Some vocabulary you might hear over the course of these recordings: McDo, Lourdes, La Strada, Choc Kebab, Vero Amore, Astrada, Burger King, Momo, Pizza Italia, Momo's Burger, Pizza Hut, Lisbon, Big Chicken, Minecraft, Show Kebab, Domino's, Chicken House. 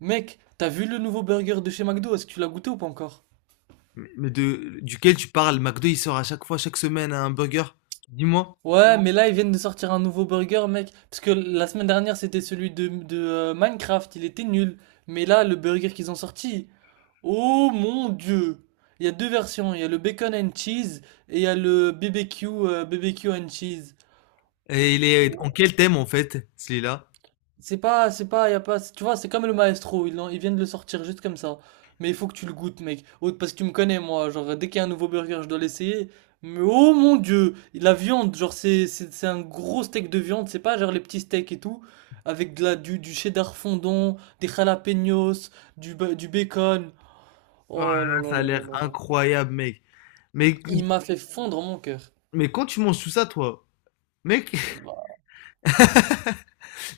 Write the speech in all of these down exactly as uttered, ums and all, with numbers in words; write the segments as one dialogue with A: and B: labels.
A: Mec, t'as vu le nouveau burger de chez McDo? Est-ce que tu l'as goûté ou pas encore?
B: Mais mais de, duquel tu parles? McDo, il sort à chaque fois, chaque semaine, un burger. Dis-moi.
A: Ouais, non, mais là ils viennent de sortir un nouveau burger, mec. Parce que la semaine dernière c'était celui de, de, euh, Minecraft, il était nul. Mais là, le burger qu'ils ont sorti, oh mon dieu! Il y a deux versions, il y a le bacon and cheese et il y a le B B Q, euh, B B Q and cheese.
B: Et il est en quel thème, en fait, celui-là?
A: C'est pas, c'est pas, Y a pas, tu vois, c'est comme le maestro, ils, l'ont- ils viennent de le sortir juste comme ça. Mais il faut que tu le goûtes, mec. Oh, parce que tu me connais, moi, genre, dès qu'il y a un nouveau burger, je dois l'essayer. Mais oh mon dieu, la viande, genre, c'est, c'est, c'est un gros steak de viande, c'est pas genre les petits steaks et tout, avec de la, du, du cheddar fondant, des jalapenos, du, ba- du bacon.
B: Oh là
A: Oh là
B: là,
A: là
B: ça a
A: là là
B: l'air
A: là là.
B: incroyable, mec. Mais,
A: Il m'a fait fondre mon cœur.
B: mais quand tu manges tout ça, toi, mec,
A: Bah,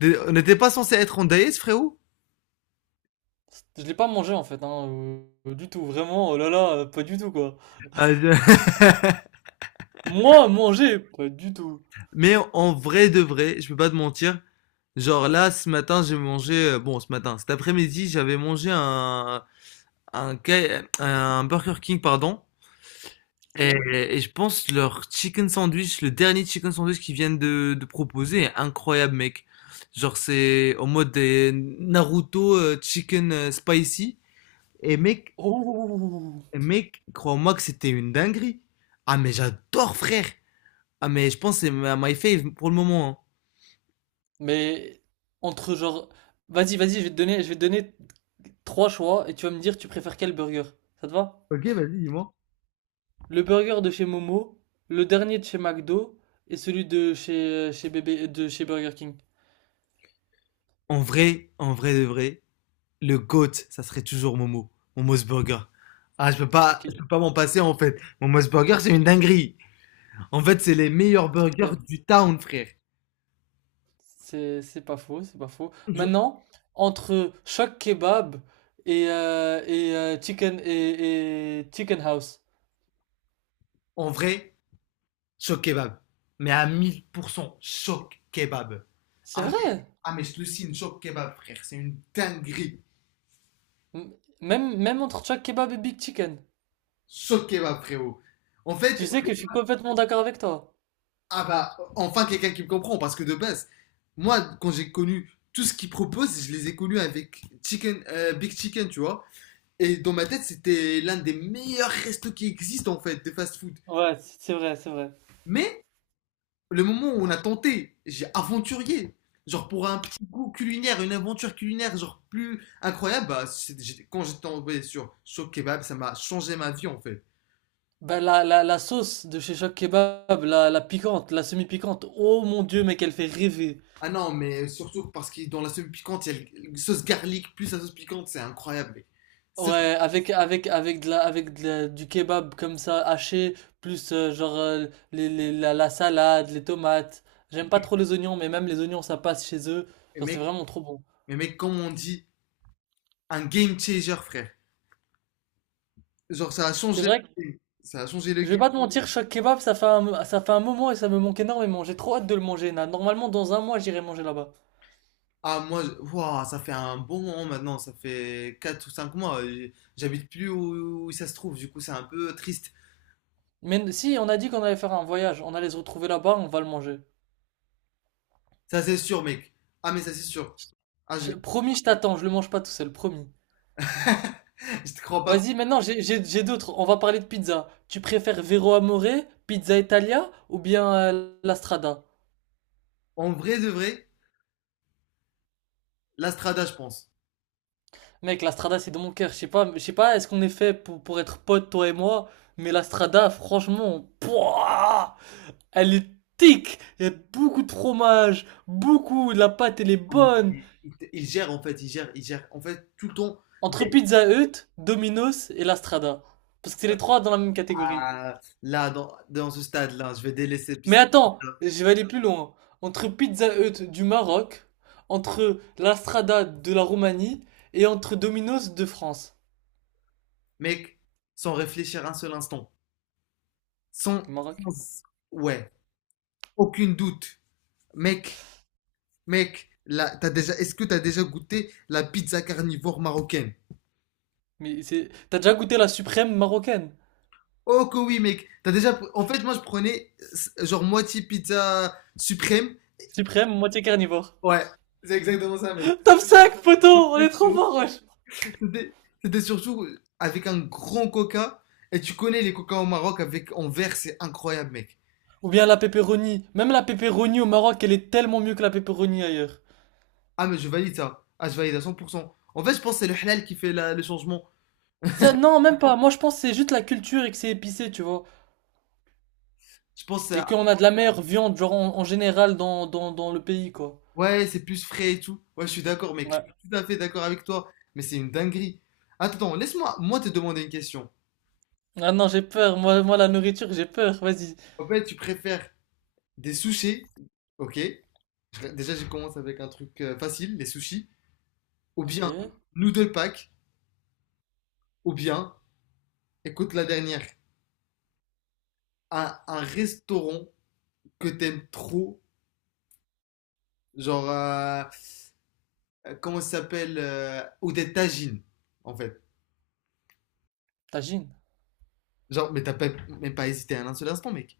B: t'es- on n'était pas censé être en diète, frérot?
A: Je l'ai pas mangé en fait, hein, euh, du tout, vraiment, oh là là, pas du tout quoi.
B: Ah, je-
A: Moi, manger, pas du tout.
B: Mais en vrai de vrai, je peux pas te mentir. Genre là, ce matin, j'ai mangé. euh, Bon, ce matin, cet après-midi, j'avais mangé un, un, K- un Burger King, pardon. Et,
A: OK.
B: et je pense leur chicken sandwich, le dernier chicken sandwich qu'ils viennent de, de proposer est incroyable, mec. Genre, c'est en mode des Naruto euh, chicken euh, spicy. Et mec,
A: Oh!
B: mec, crois-moi que c'était une dinguerie. Ah, mais j'adore, frère. Ah, mais je pense que c'est ma my fave pour le moment.
A: Mais entre genre, vas-y, vas-y, je vais te donner je vais te donner trois choix et tu vas me dire tu préfères quel burger. Ça te va?
B: Hein. Ok, vas-y, dis-moi.
A: Le burger de chez Momo, le dernier de chez McDo et celui de chez chez bébé de chez Burger King.
B: En vrai, en vrai de vrai, le GOAT, ça serait toujours Momo. Momo's Burger. Ah, je peux pas, je
A: OK.
B: peux pas m'en passer en fait. Momo's Burger, c'est une dinguerie. En fait, c'est les meilleurs burgers du town, frère.
A: C'est c'est pas faux, c'est pas faux.
B: Je-
A: Maintenant, entre Choc Kebab et euh, et euh, Chicken et, et Chicken House.
B: En vrai, choc kebab. Mais à mille pour cent, choc kebab.
A: C'est
B: Ah mais,
A: vrai.
B: ah, mais je te le signe, choc kebab, frère. C'est une dinguerie.
A: M- Même même entre Choc Kebab et Big Chicken.
B: Choc kebab, frérot. En
A: Tu
B: fait,
A: sais que je suis complètement d'accord avec toi.
B: ah bah, enfin quelqu'un qui me comprend, parce que de base, moi, quand j'ai connu tout ce qu'ils proposent, je les ai connus avec chicken, euh, Big Chicken, tu vois. Et dans ma tête, c'était l'un des meilleurs restos qui existent, en fait, de fast-food.
A: Ouais, c- c'est vrai, c'est vrai.
B: Mais le moment où on a tenté, j'ai aventurier. Genre pour un petit goût culinaire, une aventure culinaire, genre plus incroyable, bah, j'étais- quand j'étais tombé sur Show Kebab, ça m'a changé ma vie en fait.
A: Bah, la, la, la sauce de chez Choc Kebab, la, la piquante, la semi-piquante, oh mon Dieu, mais qu'elle fait rêver.
B: Ah non, mais surtout parce que dans la sauce piquante, il y a la sauce garlic plus la sauce piquante, c'est incroyable. Mec. Ça, c'est-
A: Ouais, avec, avec, avec, de la, avec de la- du kebab comme ça, haché, plus euh, genre euh, les, les- la, la salade, les tomates. J'aime pas trop les oignons, mais même les oignons, ça passe chez eux.
B: mais,
A: Genre, c'est
B: mec,
A: vraiment trop bon.
B: mais mec, comme on dit, un game changer, frère. Genre ça a
A: C'est
B: changé
A: vrai que,
B: le game. Ça a changé le
A: je vais
B: game.
A: pas te mentir, Choc Kebab, ça fait un, ça fait un moment et ça me manque énormément. J'ai trop hâte de le manger, là. Normalement, dans un mois, j'irai manger là-bas.
B: Ah moi, je- wouah, ça fait un bon moment maintenant, ça fait quatre ou cinq mois. euh, J'habite plus où, où ça se trouve, du coup c'est un peu triste.
A: Mais si, on a dit qu'on allait faire un voyage, on allait se retrouver là-bas, on va le manger.
B: Ça, c'est sûr, mec. Ah, mais ça, c'est sûr. Ah, je...
A: Je- promis, je t'attends, je le mange pas tout seul, promis.
B: je te crois pas trop.
A: Vas-y, maintenant, j'ai, j'ai, j'ai d'autres. On va parler de pizza. Tu préfères Vero Amore, Pizza Italia ou bien euh, La Strada?
B: En vrai de vrai, l'Astrada, je pense.
A: Mec, La Strada, c'est dans mon cœur. Je sais pas, je sais pas, est-ce qu'on est fait pour, pour être potes, toi et moi? Mais La Strada, franchement, pouah, elle est tic. Il y a beaucoup de fromage, beaucoup, la pâte, elle est bonne.
B: Il, il gère, en fait, il gère, il gère. En fait, tout le temps,
A: Entre Pizza Hut, Domino's et La Strada. Parce que c'est les trois dans la même catégorie.
B: ah, là, dans, dans ce stade-là, je vais délaisser puis
A: Mais
B: ça-
A: attends, je vais aller plus loin. Entre Pizza Hut du Maroc, entre La Strada de la Roumanie et entre Domino's de France.
B: Mec, sans réfléchir un seul instant. Sans,
A: Maroc.
B: sans- ouais, aucune doute. Mec, mec, là, t'as déjà, est-ce que t'as déjà goûté la pizza carnivore marocaine?
A: Mais c'est. T'as déjà goûté la suprême marocaine?
B: Oh que oui mec, t'as déjà pr- en fait moi je prenais euh, genre moitié pizza suprême.
A: Suprême, moitié carnivore.
B: Ouais, c'est exactement ça mec.
A: Top cinq, poteau! On est trop fort, wesh!
B: C'était c'était surtout avec un grand coca et tu connais les coca au Maroc avec en verre, c'est incroyable mec.
A: Ou bien la pepperoni. Même la pepperoni au Maroc, elle est tellement mieux que la pepperoni ailleurs.
B: Ah mais je valide ça. Ah je valide à cent pour cent. En fait, je pense que c'est le halal qui fait la- le changement.
A: Ça, non, même pas. Moi, je pense que c'est juste la culture et que c'est épicé, tu vois.
B: Je pense que c'est-
A: Et qu'on a de la meilleure viande, genre, en, en général, dans, dans, dans le pays, quoi.
B: ouais, c'est plus frais et tout. Ouais, je suis d'accord mec, je suis
A: Ouais.
B: tout à fait d'accord avec toi, mais c'est une dinguerie. Attends, laisse-moi moi te demander une question.
A: Ah non, j'ai peur. Moi, moi, la nourriture, j'ai peur. Vas-y.
B: En fait, tu préfères des sushis, OK? Déjà, je commence avec un truc euh, facile, les sushis. Ou
A: Ok.
B: bien noodle pack, ou bien, écoute la dernière, un, un restaurant que t'aimes trop, genre, euh, euh, comment ça s'appelle euh, ou des tagines, en fait.
A: Tagine.
B: Genre, mais t'as pas- même pas hésité un seul instant, mec.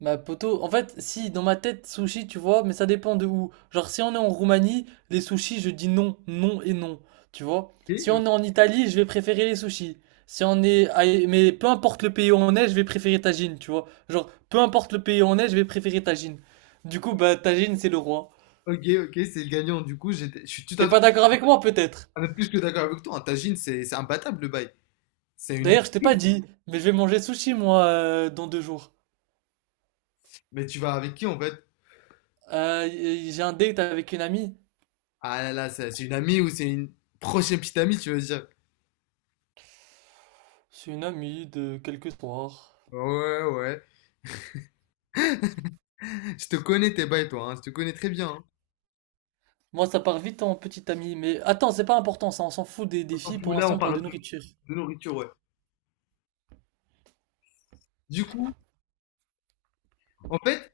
A: Bah, poto, en fait, si, dans ma tête, sushi, tu vois, mais ça dépend de où. Genre, si on est en Roumanie, les sushis, je dis non, non et non. Tu vois?
B: Ok,
A: Si
B: euh,
A: on est en Italie, je vais préférer les sushis. Si on est, à- Mais peu importe le pays où on est, je vais préférer tagine, tu vois. Genre, peu importe le pays où on est, je vais préférer tagine. Du coup, bah, tagine, c'est le roi.
B: ok, ok, c'est le gagnant. Du coup, j'étais- je suis tout
A: T'es
B: à fait
A: pas d'accord avec moi, peut-être?
B: un peu plus que d'accord avec toi. Un tagine, c'est c'est imbattable le bail. C'est une.
A: D'ailleurs, je t'ai pas dit, mais je vais manger sushi, moi, euh, dans deux jours.
B: Mais tu vas avec qui en fait?
A: Euh, j'ai un date avec une amie.
B: Ah là là, c'est c'est une amie ou c'est une prochaine petite amie, tu veux dire?
A: C'est une amie de quelques soirs.
B: Ouais, ouais. Je te connais tes bails, toi, hein. Je te connais très bien. Hein.
A: Moi, ça part vite en petite amie. Mais attends, c'est pas important, ça, on s'en fout des, des
B: On s'en
A: filles. Pour
B: fout, là, on
A: l'instant, on parle de
B: parle de,
A: nourriture.
B: de nourriture, ouais. Du coup, en fait,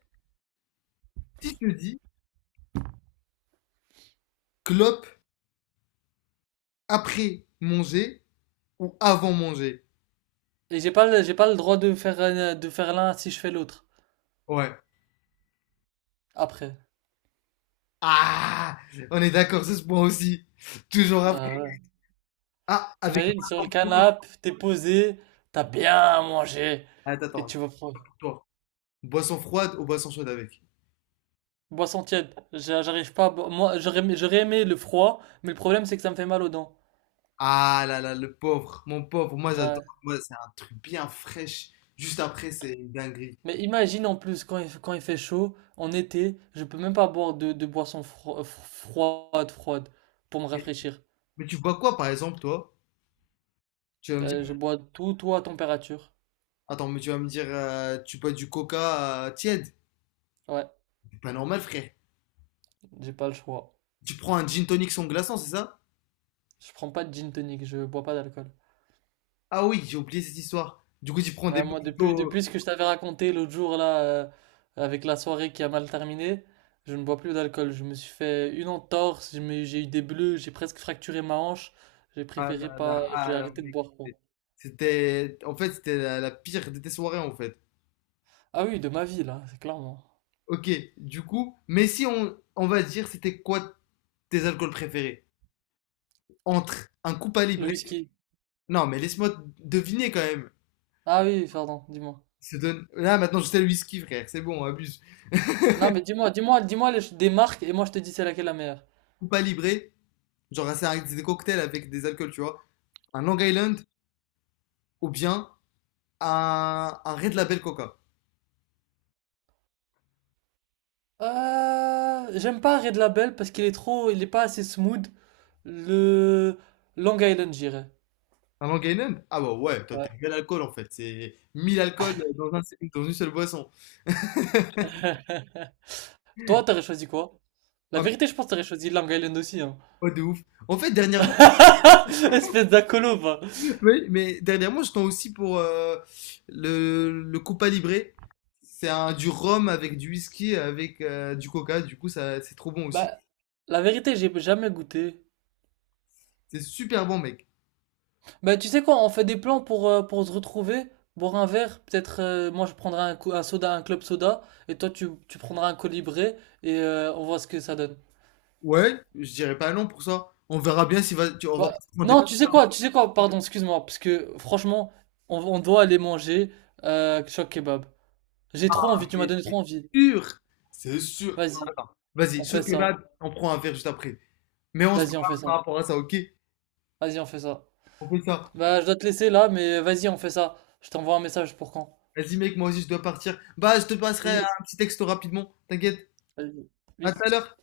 B: si je te dis clope après manger ou avant manger.
A: Et j'ai pas, le- j'ai pas le droit de faire, un- de faire l'un si je fais l'autre.
B: Ouais.
A: Après.
B: Ah, on est d'accord sur ce point aussi. Toujours après.
A: Ah ouais.
B: Ah, avec
A: T'imagines, sur le
B: boisson froide.
A: canapé, t'es posé, t'as bien mangé.
B: Attends,
A: Et
B: attends,
A: tu vas prendre.
B: pour toi. Boisson froide ou boisson chaude avec.
A: Boisson tiède. J'a- J'arrive pas à bo- Moi, j'aurais aimé j'aurais aimé le froid, mais le problème, c'est que ça me fait mal aux dents.
B: Ah là là, le pauvre, mon pauvre. Moi, j'adore.
A: Ouais.
B: Moi, c'est un truc bien fraîche. Juste après, c'est une dinguerie.
A: Mais imagine en plus quand il, quand il fait chaud, en été, je peux même pas boire de, de boissons fro- euh, fro- froides, froides, pour me rafraîchir.
B: Mais tu bois quoi, par exemple, toi? Tu vas me
A: Euh,
B: dire
A: je bois tout, tout à température.
B: attends, mais tu vas me dire, euh, tu bois du coca euh, tiède?
A: Ouais,
B: C'est pas normal, frère.
A: j'ai pas le choix.
B: Tu prends un gin tonic sans glaçon, c'est ça?
A: Je prends pas de gin tonic, je bois pas d'alcool.
B: Ah oui, j'ai oublié cette histoire. Du coup, tu prends des
A: Ouais, moi, depuis,
B: mojitos.
A: depuis ce que je t'avais raconté l'autre jour, là, euh, avec la soirée qui a mal terminé, je ne bois plus d'alcool. Je me suis fait une entorse, je me- j'ai eu des bleus, j'ai presque fracturé ma hanche. J'ai
B: Ah
A: préféré
B: là là,
A: pas, j'ai
B: ah,
A: arrêté de
B: mec,
A: boire, quoi.
B: c'était, c'était- en fait, c'était la, la pire de tes soirées, en fait.
A: Ah oui, de ma vie, là, c'est clairement.
B: Ok, du coup, mais si on, on va dire, c'était quoi tes alcools préférés? Entre un Cuba
A: Le
B: Libre.
A: whisky.
B: Non, mais laisse-moi deviner quand même.
A: Ah oui, pardon, dis-moi.
B: Se donne... Là, maintenant, je sais le whisky, frère. C'est bon, on abuse.
A: Non, mais dis-moi, dis-moi, dis-moi les- des marques et moi je te dis c'est laquelle la meilleure.
B: Cuba Libre, genre, c'est un- des cocktails avec des alcools, tu vois. Un Long Island ou bien un, un Red Label Coca.
A: Euh, j'aime pas Red Label parce qu'il est trop, il est pas assez smooth. Le Long Island, j'irais.
B: Un Long Island? Ah bah ouais, toi t'es
A: Ouais.
B: bel alcool en fait. C'est mille alcools dans, un, dans une seule boisson.
A: Toi, t'aurais choisi quoi? La
B: Ah
A: vérité, je pense que t'aurais choisi Long Island aussi, hein.
B: mais ouais, de ouf. En fait, dernièrement,
A: Espèce d'acolo, va.
B: oui, mais dernièrement, je tends aussi pour euh, le, le Copa Libre. C'est un du rhum avec du whisky, avec euh, du coca. Du coup, ça, c'est trop bon aussi.
A: Bah, la vérité, j'ai jamais goûté.
B: C'est super bon, mec.
A: Bah, tu sais quoi, on fait des plans pour, euh, pour se retrouver, boire un verre, peut-être euh, moi je prendrai un, co- un soda, un club soda, et toi tu, tu prendras un colibré, et euh, on voit ce que ça donne.
B: Ouais, je dirais pas non pour ça. On verra bien si va, tu- on va
A: Bah,
B: prendre
A: non, tu sais quoi, tu sais quoi, pardon, excuse-moi, parce que franchement, on, on doit aller manger euh, choc kebab. J'ai trop envie, tu m'as
B: mais
A: donné
B: c'est
A: trop envie.
B: sûr. C'est sûr.
A: Vas-y,
B: Attends, vas-y,
A: on fait
B: choc
A: ça.
B: kebab, on prend un verre juste après. Mais on se parle
A: Vas-y, on fait ça.
B: par rapport à ça, ok?
A: Vas-y, on fait ça.
B: On fait ça.
A: Bah, je dois te laisser là, mais vas-y, on fait ça. Je t'envoie un message pour quand?
B: Vas-y, mec, moi aussi, je dois partir. Bah, je te passerai
A: Bisous.
B: un petit texto rapidement. T'inquiète.
A: Vas-y.
B: À tout
A: Bisous.
B: à l'heure.